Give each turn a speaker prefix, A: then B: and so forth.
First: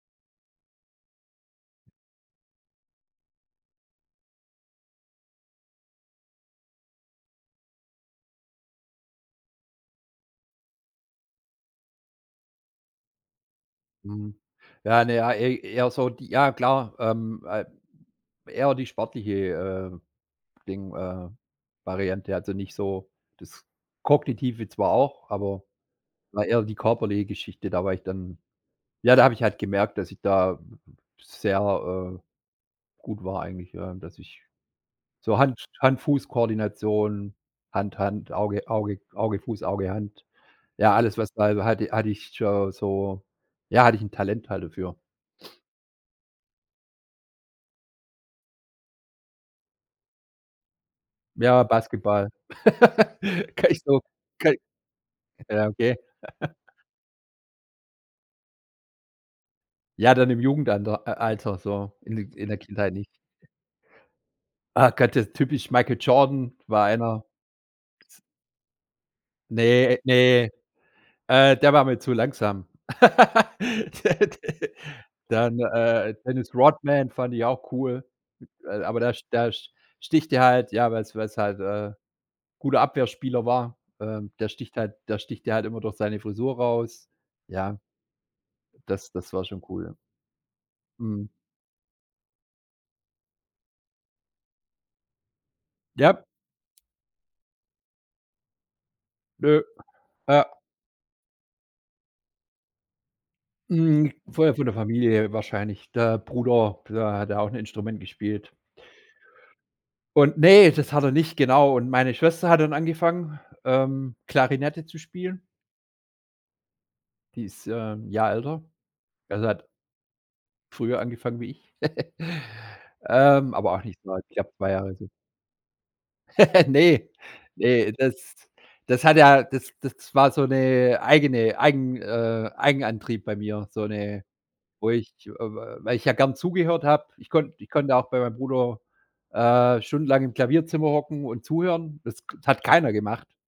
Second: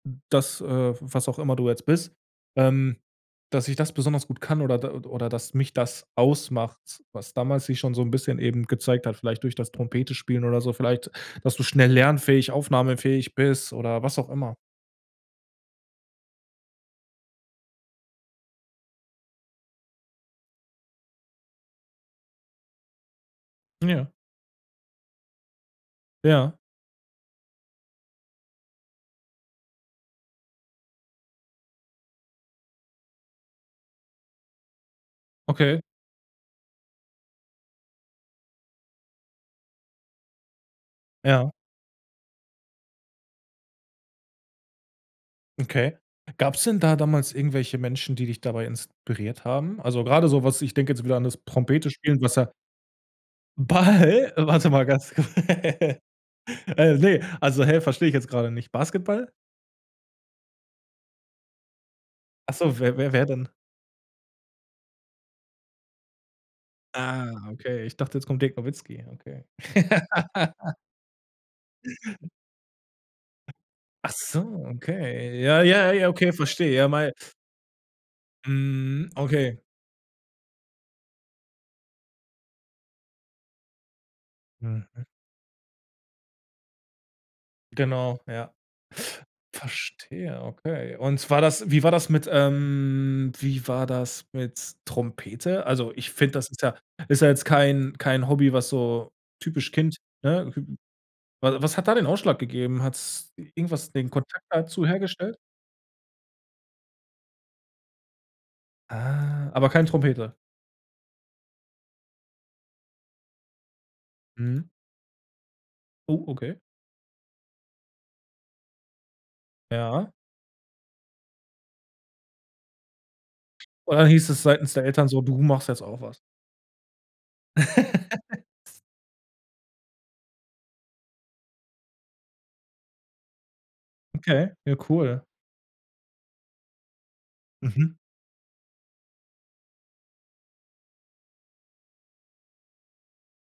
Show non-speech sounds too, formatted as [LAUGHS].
A: Das, äh, was auch immer du jetzt bist, ähm, dass ich das besonders gut kann oder d oder dass mich das ausmacht, was damals sich schon so 'n bisschen eben gezeigt hat, vielleicht durch das Trompete spielen oder so, vielleicht, dass du schnell lernfähig, aufnahmefähig bist oder was auch
B: Mhm.
A: immer.
B: Ja, ne. Ja, ey eher so die ja klar, ähm äh eher die sportliche, äh, Ding äh, Variante. Also, nicht so das
A: Ja.
B: Kognitive zwar auch, aber war
A: Ja.
B: eher die körperliche Geschichte. Da war ich dann ja, da habe ich halt gemerkt, dass ich da sehr, äh, gut war eigentlich, ja, dass ich so Hand
A: Okay.
B: Hand-Fuß-Koordination, Hand-Hand, Auge Auge Auge-Fuß, Auge-Hand ja, alles, was da
A: Ja.
B: hal hatte ich schon so ja, hatte ich 'n Talent halt dafür.
A: Okay. Gab's denn da damals irgendwelche Menschen, die dich dabei inspiriert haben? Also, grade so was ich denk jetzt wieder an das
B: Ja,
A: Trompete spielen,
B: Basketball.
A: was ja
B: [GIGGLES] Kann ich so
A: Ball?
B: Kann
A: Warte mal ganz ku
B: ja, okay.
A: [LAUGHS]
B: [GIGGLES]
A: äh, ne. Also, häh, versteh ich jetzt grade nicht. Basketball?
B: Ja, dann im Jugendander äh, Alter. So, in in
A: Ach
B: der
A: so,
B: Kindheit
A: wer
B: nicht.
A: wer wer denn?
B: Ah Gott, das ist typisch Michael Jordan. War einer
A: Ah, okay. Ich dachte, jetzt kommt Dirk Nowitzki, okay.
B: Ne, ne.
A: [LAUGHS]
B: Äh, der war mir zu langsam. [LAUGHS]
A: Ach
B: Der
A: so,
B: de
A: okay.
B: dann,
A: Ja, ja, ja,
B: äh,
A: okay,
B: Dennis
A: verstehe. Ja,
B: Rodman
A: mei
B: fand ich auch cool, aber
A: Mhm.
B: der der
A: Okay.
B: sch sticht dir halt ja, weil's weil's halt, äh, 'n guter Abwehrspieler war. Ähm, der sticht halt
A: Mhm.
B: der sticht dir halt immer durch seine Frisur raus, ja
A: Genau, ja.
B: Das das war schon cool, ja.
A: Verstehe, okay. Und
B: Mhm.
A: war das wie war das mit, ähm wie war das mit Trompete? Also, ich
B: Ja.
A: find, das ist ja ist ja jetzt kein kein Hobby, was so
B: Nö.
A: typisch Kind,
B: Ja.
A: ne? Wa was hat da den Ausschlag gegeben? Hat's irgendwas den
B: Mhm.
A: Kontakt
B: Früher von der
A: dazu
B: Familie
A: hergestellt?
B: wahrscheinlich. Der Bruder, der hat auch 'n Instrument gespielt.
A: Ah. Aber kein Trompete?
B: Und Ne, das hat er nicht, genau. Und meine Schwester hat dann angefangen, ähm,
A: Mhm.
B: Klarinette zu spielen.
A: Oh. Okay.
B: Die ist, ähm, 'n Jahr älter. Also hat
A: Ja.
B: früher angefangen wie ich. [GIGGLES] Ähm, aber auch
A: Und
B: nicht
A: dann
B: mehr,
A: hieß
B: ich
A: es
B: glaube, 2
A: seitens der
B: Jahre
A: Eltern
B: so.
A: so: „Du machst jetzt auch was”.
B: [LAUGHS] Ne. Ne, das
A: [LAUGHS]
B: das hat ja das das war so 'ne eigene eigen äh, Eigenantrieb bei mir, so 'ne
A: Okay, ja
B: wo ich,
A: cool.
B: äh, weil ich ja gern zugehört hab. Ich konnte ich konnte
A: Mhm.
B: ja auch bei meinem Bruder, äh, stundenlang im Klavierzimmer hocken und zuhören. Das hat keiner gemacht.